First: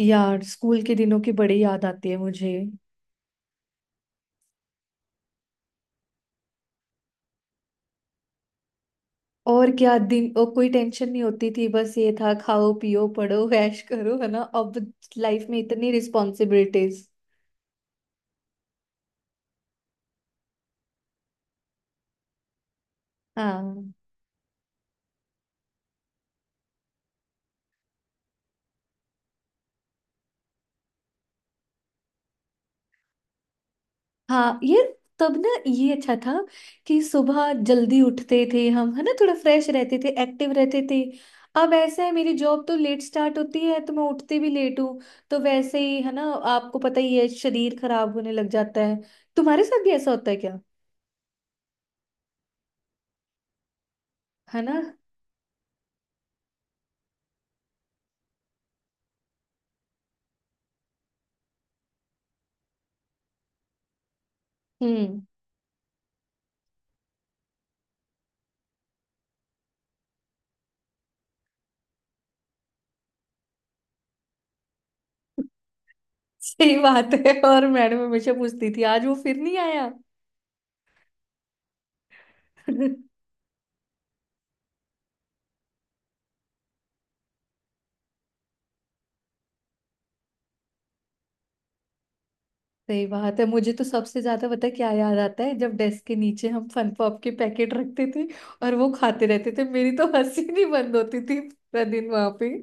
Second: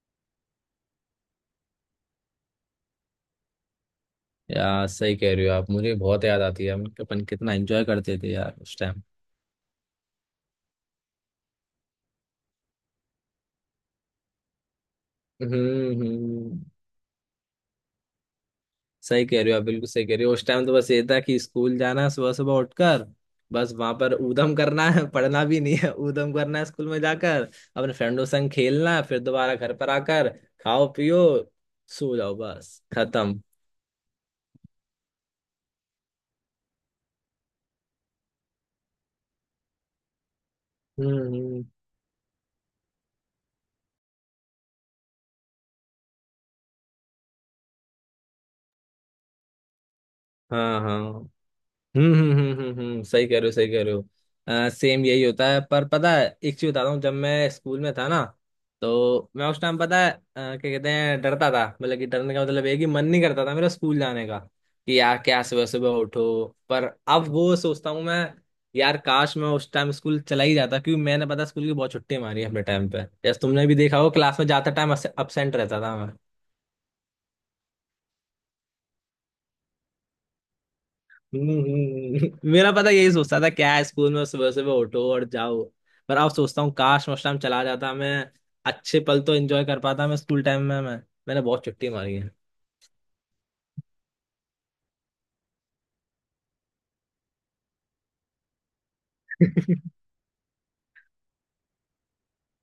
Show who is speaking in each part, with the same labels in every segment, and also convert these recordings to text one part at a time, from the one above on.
Speaker 1: यार स्कूल के दिनों की बड़ी याद आती है मुझे।
Speaker 2: यार सही कह रहे हो आप। मुझे बहुत याद आती है। हम अपन कितना एंजॉय करते थे यार उस टाइम।
Speaker 1: और क्या दिन, और कोई टेंशन नहीं होती थी, बस ये था खाओ पियो पढ़ो ऐश करो, है ना। अब लाइफ में इतनी
Speaker 2: हम्म। हम्म।
Speaker 1: रिस्पॉन्सिबिलिटीज।
Speaker 2: सही कह रहे हो आप, बिल्कुल सही कह रहे हो। उस टाइम तो बस ये था कि स्कूल जाना है सुबह सुबह उठकर, बस
Speaker 1: हाँ
Speaker 2: वहां पर ऊधम करना है। पढ़ना भी नहीं है, ऊधम करना है स्कूल में जाकर, अपने फ्रेंडों संग खेलना है, फिर दोबारा घर पर आकर खाओ पियो सो जाओ, बस खत्म।
Speaker 1: हाँ, ये तब ना ये अच्छा था कि सुबह जल्दी उठते थे हम, है ना, थोड़ा फ्रेश रहते थे, एक्टिव रहते थे।
Speaker 2: हम्म। हम्म।
Speaker 1: अब ऐसा है मेरी जॉब तो लेट स्टार्ट होती है तो मैं उठती भी लेट हूँ। तो वैसे ही है ना। आपको पता ही है, शरीर खराब होने लग जाता है। तुम्हारे साथ भी ऐसा होता है क्या।
Speaker 2: हाँ। हाँ। हम्म। हम्म। हम्म। हम्म। हम्म। सही कह रहे हो, सही कह रहे
Speaker 1: है
Speaker 2: हो,
Speaker 1: ना।
Speaker 2: सेम यही होता है। पर पता है एक चीज बताता हूँ, जब मैं स्कूल में था ना, तो मैं उस टाइम पता है क्या कहते हैं, डरता था। मतलब कि डरने का मतलब ये है कि मन नहीं करता था मेरा स्कूल जाने का कि यार
Speaker 1: हम्म।
Speaker 2: क्या सुबह सुबह उठो। पर अब वो सोचता हूँ मैं, यार काश मैं उस टाइम स्कूल चला ही जाता, क्योंकि मैंने पता स्कूल की बहुत छुट्टी मारी है अपने टाइम पे। जैसे तुमने भी देखा हो, क्लास में जाते टाइम अब्सेंट रहता था।
Speaker 1: सही बात है, और मैडम हमेशा पूछती थी आज वो फिर नहीं आया।
Speaker 2: हम्म। हम्म। हम्म। मेरा पता यही सोचता था क्या है स्कूल में, सुबह सुबह उठो और जाओ। पर अब सोचता हूँ काश उस टाइम चला जाता मैं, अच्छे पल तो एंजॉय कर पाता मैं स्कूल टाइम में। मैं मैंने बहुत छुट्टी मारी है।
Speaker 1: सही बात है, मुझे तो सबसे ज्यादा पता है क्या याद आता है, जब डेस्क के नीचे हम फन पॉप के पैकेट रखते थे। और वो खाते रहते थे, मेरी तो हंसी नहीं बंद होती थी पूरा दिन वहां पे।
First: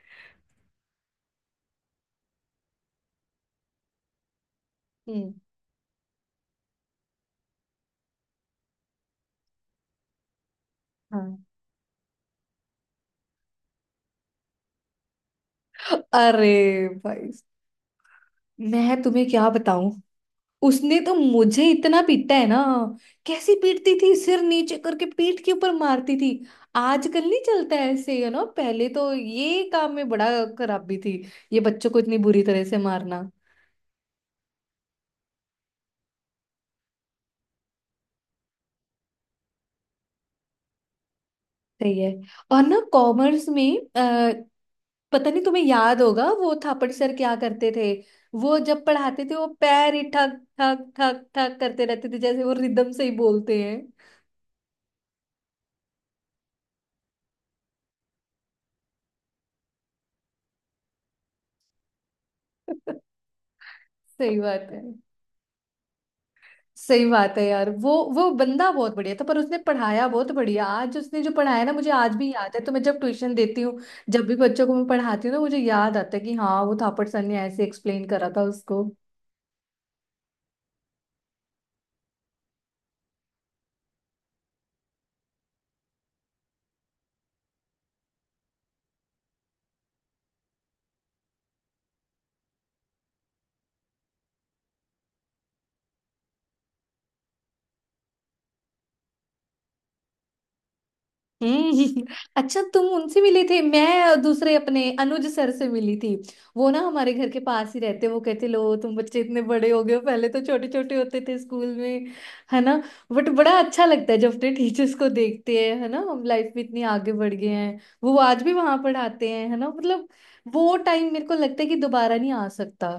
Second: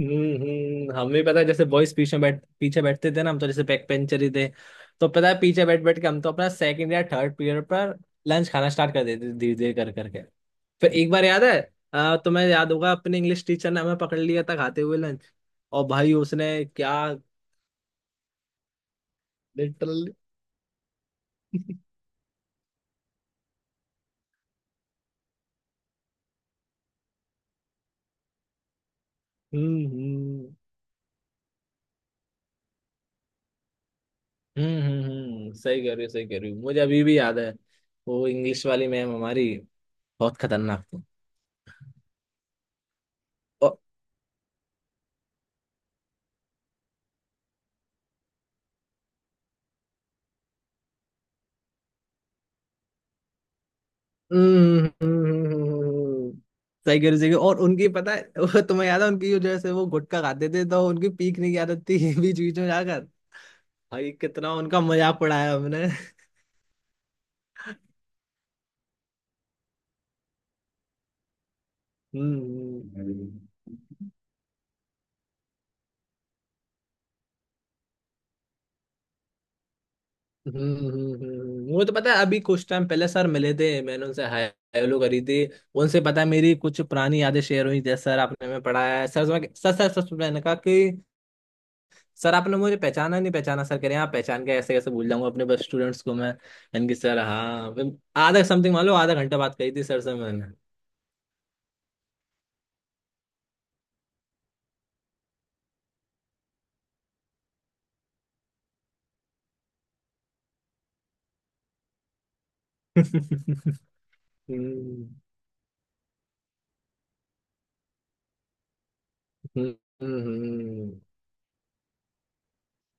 Speaker 2: हम्म। हम्म। हमें पता है जैसे बॉयज पीछे बैठ पीछे बैठते थे ना। हम तो जैसे बैक पेंचर ही थे, तो पता
Speaker 1: हम्म।
Speaker 2: है पीछे बैठ बैठ के हम तो अपना सेकंड या थर्ड पीरियड पर लंच खाना स्टार्ट कर देते थे, धीरे धीरे कर करके। फिर एक
Speaker 1: हाँ।
Speaker 2: बार याद है, तुम्हें याद होगा अपने इंग्लिश टीचर ने हमें पकड़ लिया था खाते हुए लंच। और भाई उसने
Speaker 1: अरे
Speaker 2: क्या,
Speaker 1: भाई, मैं तुम्हें क्या बताऊं।
Speaker 2: लिटरली।
Speaker 1: उसने तो मुझे इतना पीटा है ना। कैसी पीटती थी, सिर नीचे करके पीठ के ऊपर मारती थी। आजकल नहीं चलता है ऐसे, यू नो, पहले तो ये
Speaker 2: हम्म।
Speaker 1: काम में बड़ा
Speaker 2: हम्म।
Speaker 1: खराबी थी। ये बच्चों को इतनी बुरी तरह से मारना।
Speaker 2: हम्म। हम्म। हम्म। सही कह रही हो, सही कह रही हो। मुझे अभी भी याद है वो इंग्लिश वाली मैम हमारी बहुत खतरनाक थी।
Speaker 1: सही है। और ना कॉमर्स में
Speaker 2: और
Speaker 1: पता नहीं तुम्हें याद होगा वो थापड़ सर क्या करते थे। वो जब पढ़ाते थे, वो पैर ही ठक ठक ठक ठक करते रहते थे, जैसे वो रिदम से ही बोलते हैं।
Speaker 2: हम्म। हम्म। हम्म। हम्म। हम्म। हम्म। हम्म। सही कह रही हो, सही कह रही हो। और उनकी पता है, वो तुम्हें याद है उनकी, जो जैसे वो गुटखा खाते थे तो उनकी पीकने की आदत थी बीच बीच में जाकर। भाई
Speaker 1: सही
Speaker 2: कितना
Speaker 1: बात है।
Speaker 2: उनका मजाक उड़ाया हमने।
Speaker 1: सही बात है यार, वो बंदा बहुत बढ़िया था, पर उसने पढ़ाया बहुत बढ़िया, आज उसने जो पढ़ाया ना मुझे आज भी याद है, तो
Speaker 2: हम्म।
Speaker 1: मैं जब ट्यूशन देती हूँ,
Speaker 2: हम्म।
Speaker 1: जब भी बच्चों को मैं पढ़ाती हूँ ना, मुझे याद आता है कि हाँ वो थापड़ सर ने ऐसे एक्सप्लेन करा था उसको।
Speaker 2: हम्म। हम्म। हम्म। वो तो पता है अभी कुछ टाइम पहले सर मिले थे, मैंने उनसे हाय हेलो करी थी। उनसे पता है मेरी कुछ पुरानी यादें शेयर हुई, जैसे सर आपने हमें पढ़ाया है सर, सर सर सर मैंने कहा कि सर आपने मुझे पहचाना नहीं पहचाना? सर कह रहे हैं, आप पहचान के ऐसे कैसे भूल जाऊंगा अपने बस स्टूडेंट्स को मैं, यानी कि सर। हाँ फिर आधा समथिंग मान लो आधा घंटा बात करी थी सर से मैंने।
Speaker 1: हम्म। अच्छा, तुम उनसे मिले थे, मैं दूसरे अपने अनुज सर से मिली थी। वो ना हमारे घर के पास ही रहते, वो कहते लो तुम बच्चे इतने बड़े हो गए हो, पहले तो छोटे छोटे होते थे स्कूल में। है ना। बट बड़ा
Speaker 2: हम्म।
Speaker 1: अच्छा लगता है जब अपने टीचर्स को देखते हैं, है ना, हम लाइफ में इतनी आगे बढ़ गए हैं, वो आज भी वहां पढ़ाते हैं, है
Speaker 2: हम्म।
Speaker 1: ना, मतलब।
Speaker 2: हम्म।
Speaker 1: वो
Speaker 2: हम्म।
Speaker 1: टाइम मेरे को लगता है कि दोबारा नहीं आ सकता।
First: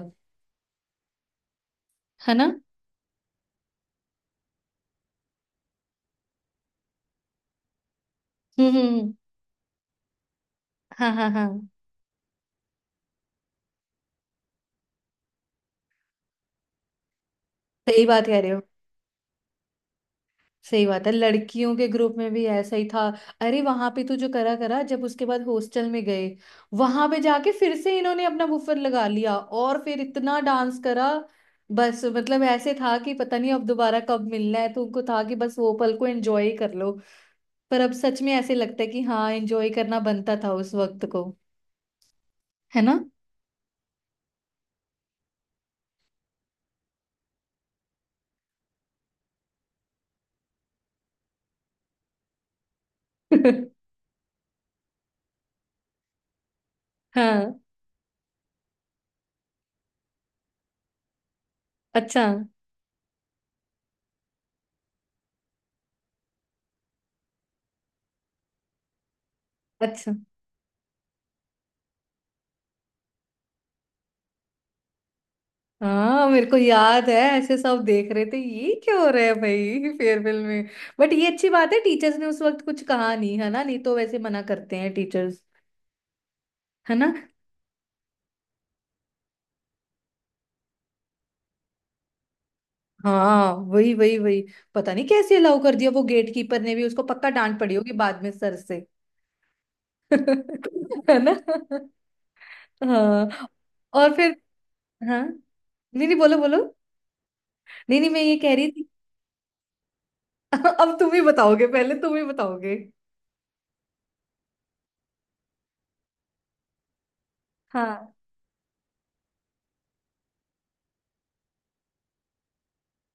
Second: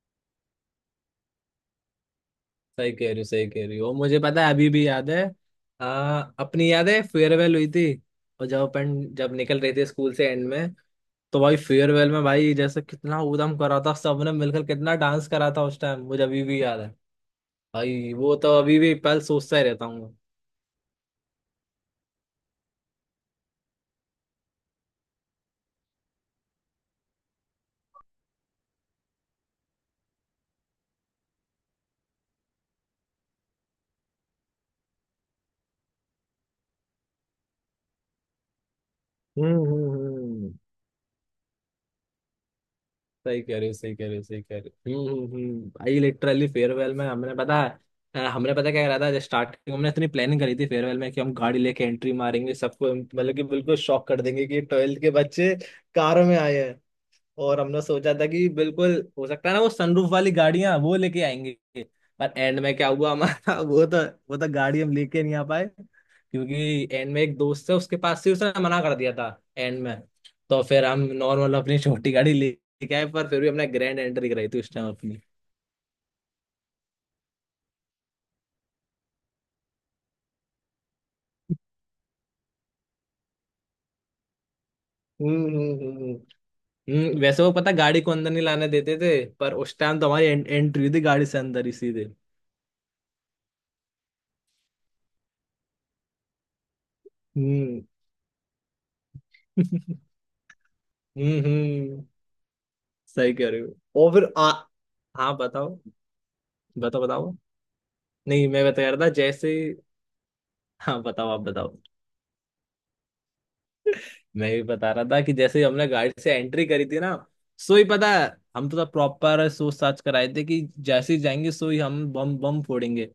Speaker 1: है ना।
Speaker 2: सही कह रही हो, सही कह रही हो। मुझे पता है, अभी भी याद है अपनी याद है फेयरवेल हुई थी, और जब
Speaker 1: हम्म
Speaker 2: अपन
Speaker 1: हम्म,
Speaker 2: जब निकल रहे थे स्कूल से एंड में,
Speaker 1: हाँ हाँ
Speaker 2: तो
Speaker 1: हाँ।
Speaker 2: भाई फेयरवेल में भाई जैसे कितना ऊधम करा था सबने मिलकर, कितना डांस करा था उस टाइम, मुझे अभी भी याद है
Speaker 1: सही
Speaker 2: भाई।
Speaker 1: बात
Speaker 2: वो
Speaker 1: कह रहे
Speaker 2: तो
Speaker 1: हो।
Speaker 2: अभी भी पल सोचता ही रहता हूँ मैं।
Speaker 1: सही बात है, लड़कियों के ग्रुप में भी ऐसा ही था। अरे वहां पे तो जो करा करा, जब उसके बाद हॉस्टल में गए, वहां पे जाके फिर से इन्होंने अपना बुफर लगा लिया, और फिर इतना डांस करा। बस मतलब ऐसे था कि पता नहीं अब दोबारा कब मिलना है, तो उनको था कि बस वो पल को एंजॉय ही कर लो। पर अब सच में ऐसे लगता है कि हाँ,
Speaker 2: हम्म।
Speaker 1: एंजॉय
Speaker 2: हम्म।
Speaker 1: करना बनता
Speaker 2: हम्म।
Speaker 1: था उस वक्त को। है ना।
Speaker 2: सही कह रहे हो, सही कह रहे हो, सही कह रहे हो। हम्म। हम्म। हम्म। भाई लिटरली फेयरवेल में हमने पता, है हमने पता क्या करा था, जब स्टार्टिंग हमने इतनी प्लानिंग करी थी फेयरवेल में कि हम गाड़ी लेके एंट्री मारेंगे सबको, मतलब कि बिल्कुल शॉक कर देंगे कि 12th के बच्चे कार में आए। और
Speaker 1: हाँ
Speaker 2: हमने सोचा था कि बिल्कुल हो सकता है ना वो सनरूफ वाली गाड़ियां वो लेके आएंगे।
Speaker 1: अच्छा
Speaker 2: पर एंड में क्या हुआ हमारा, वो तो गाड़ी हम लेके नहीं आ पाए, क्योंकि एंड में एक दोस्त है उसके पास से उसने मना कर दिया था एंड में।
Speaker 1: अच्छा।
Speaker 2: तो फिर हम नॉर्मल अपनी छोटी गाड़ी लेके आए, पर फिर भी हमने ग्रैंड एंट्री कराई थी उस टाइम अपनी।
Speaker 1: हाँ मेरे को याद है, ऐसे सब देख रहे थे ये क्या हो रहा है भाई फेयरवेल में। बट ये अच्छी बात है टीचर्स ने उस वक्त कुछ कहा नहीं, है ना, नहीं तो वैसे मना करते हैं टीचर्स।
Speaker 2: हम्म। हम्म। हम्म।
Speaker 1: है ना।
Speaker 2: हम्म। वैसे वो पता गाड़ी को अंदर नहीं लाने देते थे, पर उस टाइम तो हमारी एंट्री हुई थी गाड़ी से अंदर ही सीधे।
Speaker 1: हाँ वही वही वही। पता नहीं कैसे अलाउ कर दिया, वो गेट कीपर ने भी, उसको पक्का डांट पड़ी
Speaker 2: हम्म।
Speaker 1: होगी बाद में सर से। है ना।
Speaker 2: हम्म। हम्म। सही
Speaker 1: हाँ
Speaker 2: कह रहे हो। और
Speaker 1: और फिर
Speaker 2: फिर आ
Speaker 1: हाँ,
Speaker 2: हाँ बताओ,
Speaker 1: नहीं नहीं बोलो बोलो।
Speaker 2: बताओ, बताओ,
Speaker 1: नहीं नहीं, मैं ये
Speaker 2: नहीं
Speaker 1: कह
Speaker 2: मैं
Speaker 1: रही
Speaker 2: बता
Speaker 1: थी।
Speaker 2: रहा था जैसे।
Speaker 1: अब
Speaker 2: हाँ
Speaker 1: तुम ही
Speaker 2: बताओ, आप
Speaker 1: बताओगे,
Speaker 2: बताओ।
Speaker 1: पहले तुम ही बताओगे।
Speaker 2: मैं भी बता रहा था कि जैसे ही हमने गाड़ी से एंट्री करी थी ना, सो ही पता
Speaker 1: हाँ
Speaker 2: है, हम तो प्रॉपर सोच साच कर आए थे कि जैसे ही जाएंगे सो ही हम बम बम फोड़ेंगे।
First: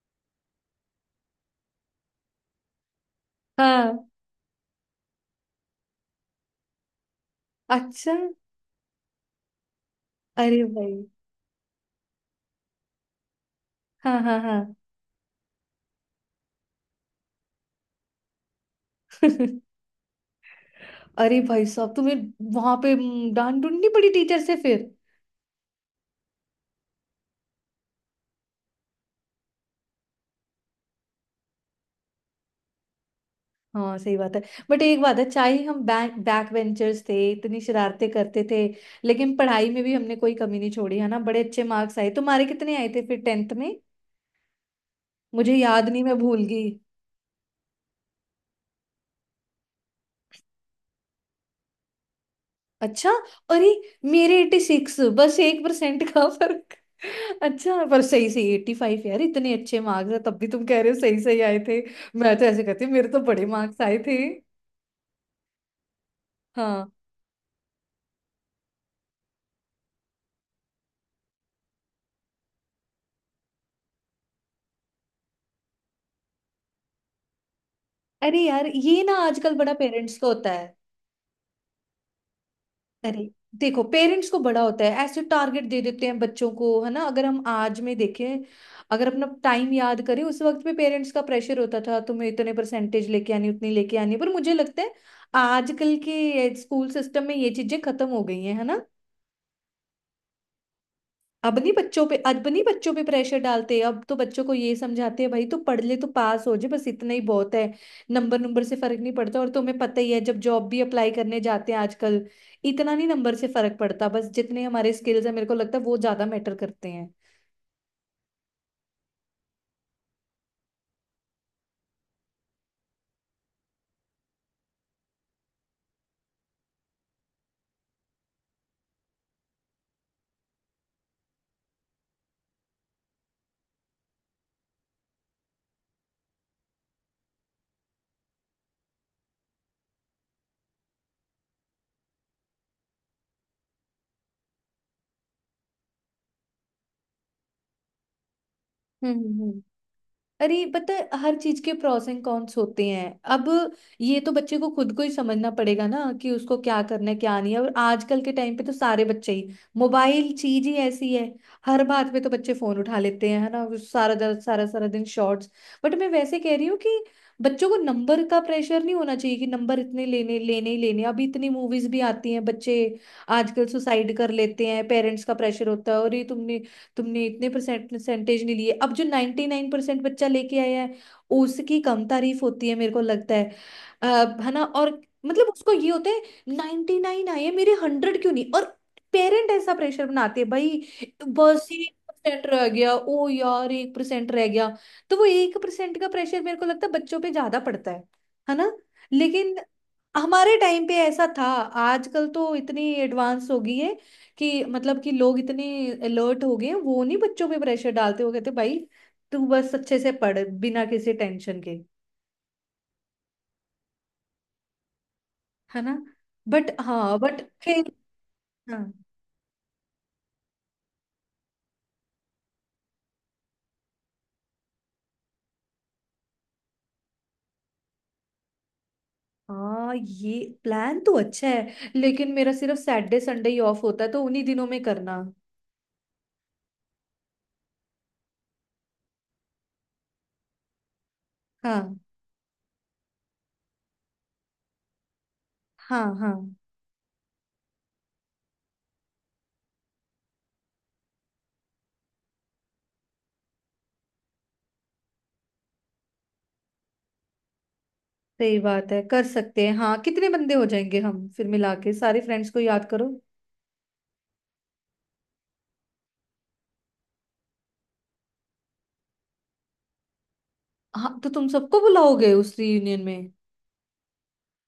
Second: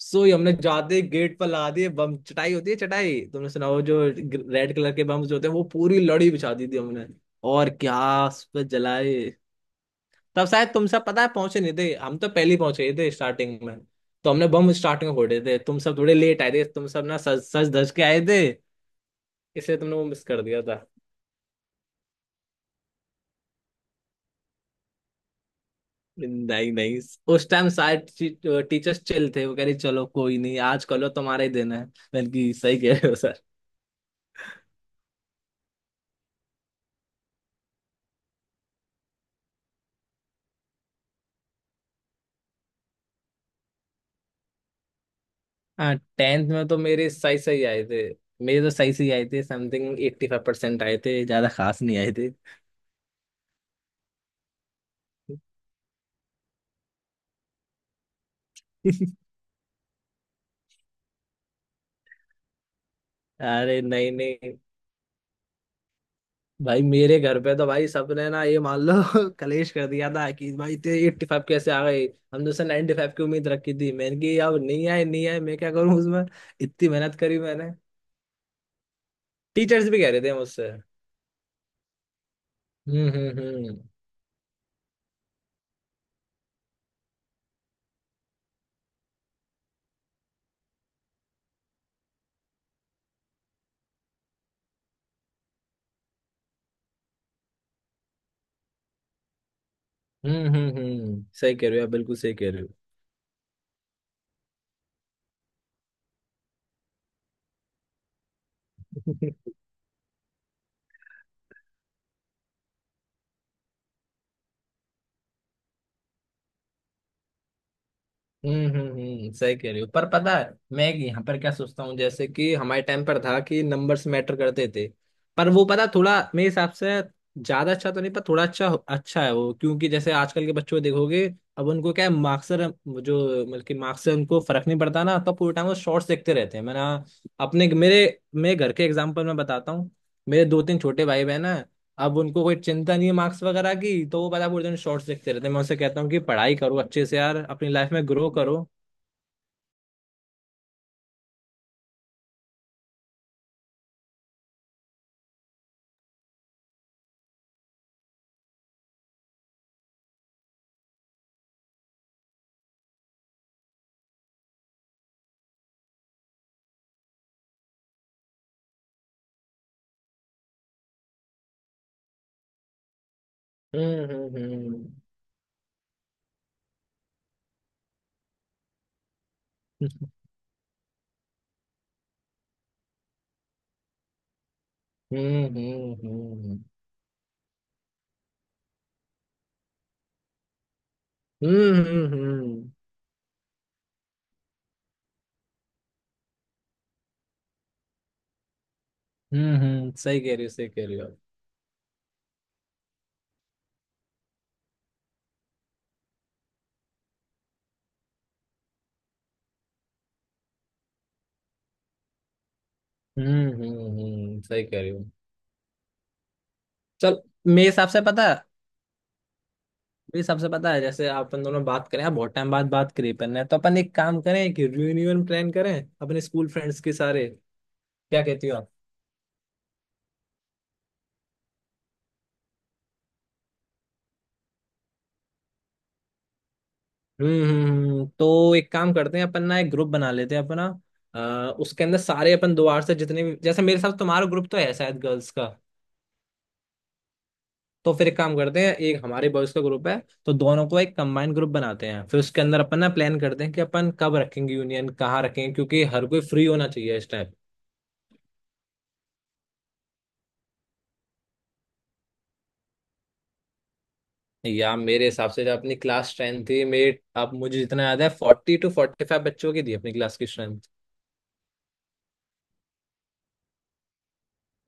Speaker 2: सो ही हमने जाते गेट पर ला दिए बम, चटाई होती है चटाई, तुमने सुना वो जो
Speaker 1: हाँ।
Speaker 2: रेड कलर के बम्स होते हैं, वो पूरी लड़ी बिछा दी थी हमने। और क्या,
Speaker 1: अच्छा,
Speaker 2: उस पे जलाए। तब
Speaker 1: अरे
Speaker 2: शायद तुम
Speaker 1: भाई।
Speaker 2: सब पता है पहुंचे नहीं थे, हम तो पहले ही पहुंचे ही थे स्टार्टिंग में।
Speaker 1: हाँ
Speaker 2: तो
Speaker 1: हाँ
Speaker 2: हमने
Speaker 1: हाँ।
Speaker 2: बम स्टार्टिंग में फोड़े थे, तुम सब थोड़े लेट आए थे, तुम सब ना सज सज धज के आए थे, इसलिए तुमने वो मिस कर दिया था।
Speaker 1: अरे भाई साहब, तुम्हें वहां पे डांट ढूंढनी पड़ी टीचर से फिर।
Speaker 2: नहीं नहीं उस टाइम शायद टीचर्स चिल थे, वो कह रही चलो कोई नहीं, आज कल तुम्हारा ही दिन है, मैंने कि सही कह रहे हो सर।
Speaker 1: हाँ सही बात है। बट एक बात है, चाहे हम बैक बैक बेंचर्स थे, इतनी शरारतें करते थे, लेकिन पढ़ाई में भी हमने कोई कमी नहीं छोड़ी, है ना। बड़े अच्छे मार्क्स आए, तुम्हारे कितने आए थे फिर 10th में। मुझे याद
Speaker 2: हाँ
Speaker 1: नहीं, मैं भूल
Speaker 2: 10th में
Speaker 1: गई।
Speaker 2: तो मेरे सही सही आए थे, मेरे तो सही सही आए थे, समथिंग 85% आए थे, ज्यादा खास नहीं आए थे।
Speaker 1: अच्छा। अरे, मेरे 86, बस 1% का फर्क। अच्छा, पर सही सही 85 यार, इतने अच्छे मार्क्स है, तब भी तुम कह रहे हो सही सही आए थे। मैं तो ऐसे कहती हूँ मेरे तो बड़े मार्क्स
Speaker 2: अरे
Speaker 1: आए
Speaker 2: नहीं
Speaker 1: थे।
Speaker 2: नहीं भाई,
Speaker 1: हाँ।
Speaker 2: मेरे घर पे तो भाई सबने ना ये मान लो कलेश कर दिया था कि भाई तेरे 85 कैसे आ गए। हमने उसे 95 की उम्मीद रखी थी, मैंने कि अब नहीं आए नहीं आए मैं क्या करूं उसमें, इतनी मेहनत करी मैंने,
Speaker 1: अरे यार, ये ना आजकल बड़ा
Speaker 2: टीचर्स भी कह
Speaker 1: पेरेंट्स
Speaker 2: रहे
Speaker 1: का
Speaker 2: थे
Speaker 1: होता
Speaker 2: मुझसे।
Speaker 1: है।
Speaker 2: हम्म।
Speaker 1: अरे
Speaker 2: हम्म। हम्म।
Speaker 1: देखो, पेरेंट्स को बड़ा होता है, ऐसे टारगेट दे देते हैं बच्चों को, है ना। अगर हम आज में देखें, अगर अपना टाइम याद करें, उस वक्त में पेरेंट्स का प्रेशर होता था, तुम्हें इतने परसेंटेज लेके आनी, उतनी लेके आनी। पर मुझे लगता है आजकल के स्कूल सिस्टम में ये चीजें खत्म हो गई हैं, है ना।
Speaker 2: हम्म। हम्म। हम्म। सही
Speaker 1: अब
Speaker 2: कह
Speaker 1: नहीं
Speaker 2: रहे हो आप,
Speaker 1: बच्चों पे,
Speaker 2: बिल्कुल सही
Speaker 1: अब
Speaker 2: कह
Speaker 1: नहीं
Speaker 2: रहे हो।
Speaker 1: बच्चों पे प्रेशर डालते, अब तो बच्चों को ये समझाते हैं भाई तू पढ़ ले, तू पास हो जाए, बस इतना ही बहुत है। नंबर नंबर से फर्क नहीं पड़ता, और तुम्हें पता ही है जब जॉब भी अप्लाई करने जाते हैं आजकल, इतना नहीं नंबर से फर्क पड़ता, बस जितने हमारे स्किल्स है, मेरे को लगता है वो ज्यादा मैटर करते
Speaker 2: हम्म। हम्म। हम्म। सही कह रहे हो। पर पता है मैं यहाँ पर क्या सोचता हूँ, जैसे कि हमारे टाइम पर था कि नंबर्स मैटर करते थे, पर वो पता थोड़ा मेरे हिसाब से ज्यादा अच्छा तो नहीं, पर थोड़ा अच्छा अच्छा है वो, क्योंकि जैसे आजकल के बच्चों को देखोगे, अब उनको क्या है मार्क्स से, जो मतलब कि मार्क्स से उनको फर्क नहीं पड़ता ना। तब पूरे टाइम वो शॉर्ट्स देखते रहते हैं। मैंने अपने मेरे मेरे घर के एग्जाम्पल में बताता हूँ, मेरे दो तीन छोटे भाई बहन है, अब उनको कोई चिंता नहीं है मार्क्स वगैरह की, तो वो पता है पूरे दिन शॉर्ट्स देखते रहते हैं। मैं उनसे कहता हूँ कि पढ़ाई करो अच्छे से यार, अपनी लाइफ में ग्रो करो।
Speaker 1: हैं। अरे पता है, हर चीज के प्रोस एंड कॉन्स होते हैं। अब ये तो बच्चे को खुद को ही समझना पड़ेगा ना, कि उसको क्या करना है क्या नहीं है, और आजकल के टाइम पे तो सारे बच्चे ही, मोबाइल चीज ही ऐसी है, हर बात पे तो बच्चे फोन उठा लेते हैं, है ना, वो सारा सारा दिन शॉर्ट्स। बट मैं वैसे कह रही हूँ कि बच्चों को नंबर का प्रेशर नहीं होना चाहिए, कि नंबर इतने लेने लेने ही लेने। अभी इतनी मूवीज भी आती हैं, बच्चे आजकल
Speaker 2: हम्म।
Speaker 1: सुसाइड कर लेते
Speaker 2: हम्म।
Speaker 1: हैं, पेरेंट्स का प्रेशर होता है, और ये तुमने तुमने इतने परसेंट परसेंटेज नहीं लिए, अब जो 99% बच्चा लेके आया है, उसकी कम तारीफ होती है मेरे को लगता है। अ, है ना। और मतलब
Speaker 2: हम्म।
Speaker 1: उसको ये
Speaker 2: हम्म।
Speaker 1: होता है,
Speaker 2: हम्म।
Speaker 1: 99 आए हैं, मेरे 100 क्यों नहीं, और पेरेंट ऐसा प्रेशर बनाते हैं भाई, बस
Speaker 2: हम्म।
Speaker 1: एक
Speaker 2: हम्म। हम्म।
Speaker 1: परसेंट रह
Speaker 2: हम्म।
Speaker 1: गया, ओ यार 1% रह गया। तो वो 1% का प्रेशर मेरे को लगता है बच्चों पे ज्यादा पड़ता है। है ना। लेकिन
Speaker 2: हम्म। हम्म। सही कह रही हो,
Speaker 1: हमारे
Speaker 2: सही
Speaker 1: टाइम
Speaker 2: कह
Speaker 1: पे
Speaker 2: रही हो।
Speaker 1: ऐसा था, आजकल तो इतनी एडवांस हो गई है कि मतलब कि लोग इतने अलर्ट हो गए हैं, वो नहीं बच्चों पे प्रेशर डालते, वो कहते भाई तू बस अच्छे से पढ़, बिना किसी टेंशन के।
Speaker 2: हम्म। हम्म। हम्म। सही कह रही हूँ।
Speaker 1: है ना। बट हाँ,
Speaker 2: चल
Speaker 1: बट
Speaker 2: मेरे
Speaker 1: खेल।
Speaker 2: हिसाब से पता है,
Speaker 1: हाँ
Speaker 2: मेरे हिसाब से पता है जैसे अपन दोनों बात करें, आप बहुत टाइम बाद बात करी अपन ने, तो अपन एक काम करें कि रियूनियन प्लान करें अपने स्कूल फ्रेंड्स के सारे। क्या कहती हो?
Speaker 1: हाँ, ये प्लान तो अच्छा है, लेकिन मेरा सिर्फ सैटरडे संडे ही ऑफ होता है, तो उन्हीं दिनों में करना।
Speaker 2: हम्म। हम्म। हम्म। तो एक काम करते हैं अपन ना एक ग्रुप बना लेते हैं अपना, अ, उसके
Speaker 1: हाँ
Speaker 2: अंदर सारे अपन दोबार से, जितने भी जैसे मेरे साथ, तुम्हारा ग्रुप तो है शायद गर्ल्स का,
Speaker 1: हाँ हाँ
Speaker 2: तो फिर एक काम करते हैं, एक हमारे बॉयज का ग्रुप है, तो दोनों को एक कंबाइंड ग्रुप बनाते हैं। फिर उसके अंदर अपन ना प्लान करते हैं कि अपन कब रखेंगे यूनियन, कहाँ रखेंगे, क्योंकि हर कोई फ्री होना चाहिए इस टाइम।
Speaker 1: सही बात है, कर सकते हैं। हाँ कितने बंदे हो जाएंगे हम फिर मिला के, सारे फ्रेंड्स को याद करो।
Speaker 2: या मेरे हिसाब से जो अपनी क्लास स्ट्रेंथ थी, मेरे अब मुझे जितना याद है 42 45 बच्चों की थी अपनी क्लास की स्ट्रेंथ।
Speaker 1: हाँ तो तुम सबको बुलाओगे उस रियूनियन में।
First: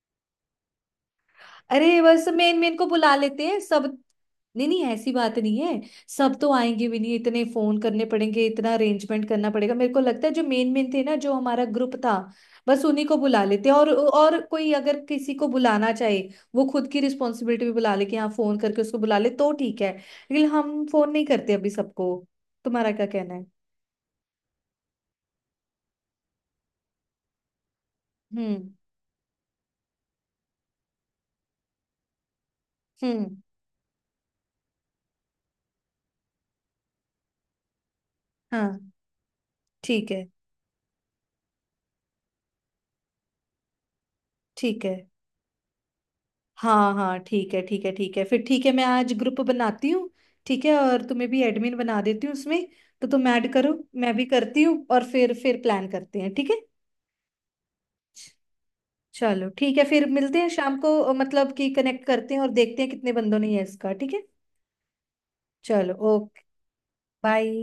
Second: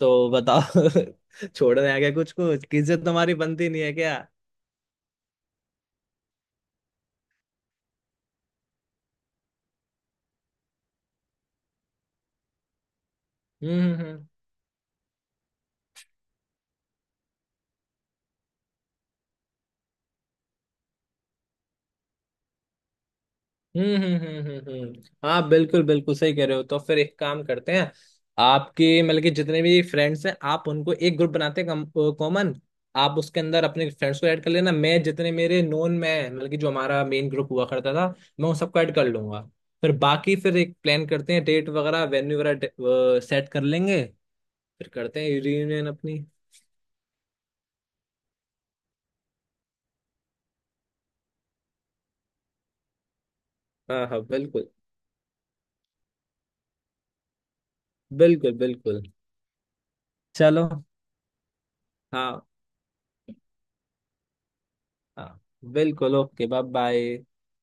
Speaker 2: तो बताओ। छोड़ने आ
Speaker 1: अरे
Speaker 2: गया
Speaker 1: बस
Speaker 2: कुछ
Speaker 1: मेन
Speaker 2: कुछ
Speaker 1: मेन को
Speaker 2: किज्जत
Speaker 1: बुला
Speaker 2: तुम्हारी
Speaker 1: लेते हैं
Speaker 2: बनती नहीं
Speaker 1: सब।
Speaker 2: है क्या?
Speaker 1: नहीं नहीं ऐसी बात नहीं है। सब तो आएंगे भी नहीं, इतने फोन करने पड़ेंगे, इतना अरेंजमेंट करना पड़ेगा। मेरे को लगता है जो मेन मेन थे ना, जो हमारा ग्रुप था, बस उन्हीं को बुला लेते हैं, और
Speaker 2: हम्म। हम्म।
Speaker 1: और कोई अगर किसी को बुलाना चाहे, वो खुद की रिस्पॉन्सिबिलिटी भी बुला ले, कि हाँ फोन करके उसको बुला ले तो ठीक है। लेकिन हम फोन नहीं करते अभी सबको। तुम्हारा क्या कहना है।
Speaker 2: हम्म। हम्म। हम्म। हम्म। हम्म। हम्म। हाँ बिल्कुल बिल्कुल, सही कह रहे हो, तो फिर एक काम करते हैं
Speaker 1: हम्म
Speaker 2: आपके, मतलब कि जितने भी फ्रेंड्स हैं आप उनको एक ग्रुप बनाते हैं कॉमन, आप
Speaker 1: हम्म,
Speaker 2: उसके अंदर अपने फ्रेंड्स को ऐड कर लेना, मैं जितने मेरे नोन में हैं, मतलब कि जो हमारा मेन ग्रुप हुआ करता था मैं उन
Speaker 1: हाँ
Speaker 2: सबको ऐड कर लूंगा। फिर
Speaker 1: ठीक है
Speaker 2: बाकी फिर एक प्लान करते हैं, डेट वगैरह वेन्यू वगैरह सेट कर लेंगे,
Speaker 1: ठीक
Speaker 2: फिर
Speaker 1: है।
Speaker 2: करते हैं रियूनियन अपनी।
Speaker 1: हाँ हाँ ठीक है ठीक है ठीक है, फिर ठीक है, मैं आज ग्रुप बनाती हूँ। ठीक है, और तुम्हें भी एडमिन बना देती हूँ उसमें, तो तुम ऐड करो,
Speaker 2: हाँ
Speaker 1: मैं
Speaker 2: हाँ
Speaker 1: भी करती
Speaker 2: बिल्कुल
Speaker 1: हूँ, और फिर प्लान करते हैं, ठीक है।
Speaker 2: बिल्कुल। बिल्कुल।
Speaker 1: चलो ठीक है, फिर मिलते हैं
Speaker 2: चलो।
Speaker 1: शाम को, मतलब कि कनेक्ट करते हैं
Speaker 2: हाँ।
Speaker 1: और देखते हैं कितने बंदों ने यस कहा, ठीक है।
Speaker 2: हाँ।
Speaker 1: चलो
Speaker 2: बिल्कुल,
Speaker 1: okay
Speaker 2: okay, bye bye.
Speaker 1: Bye.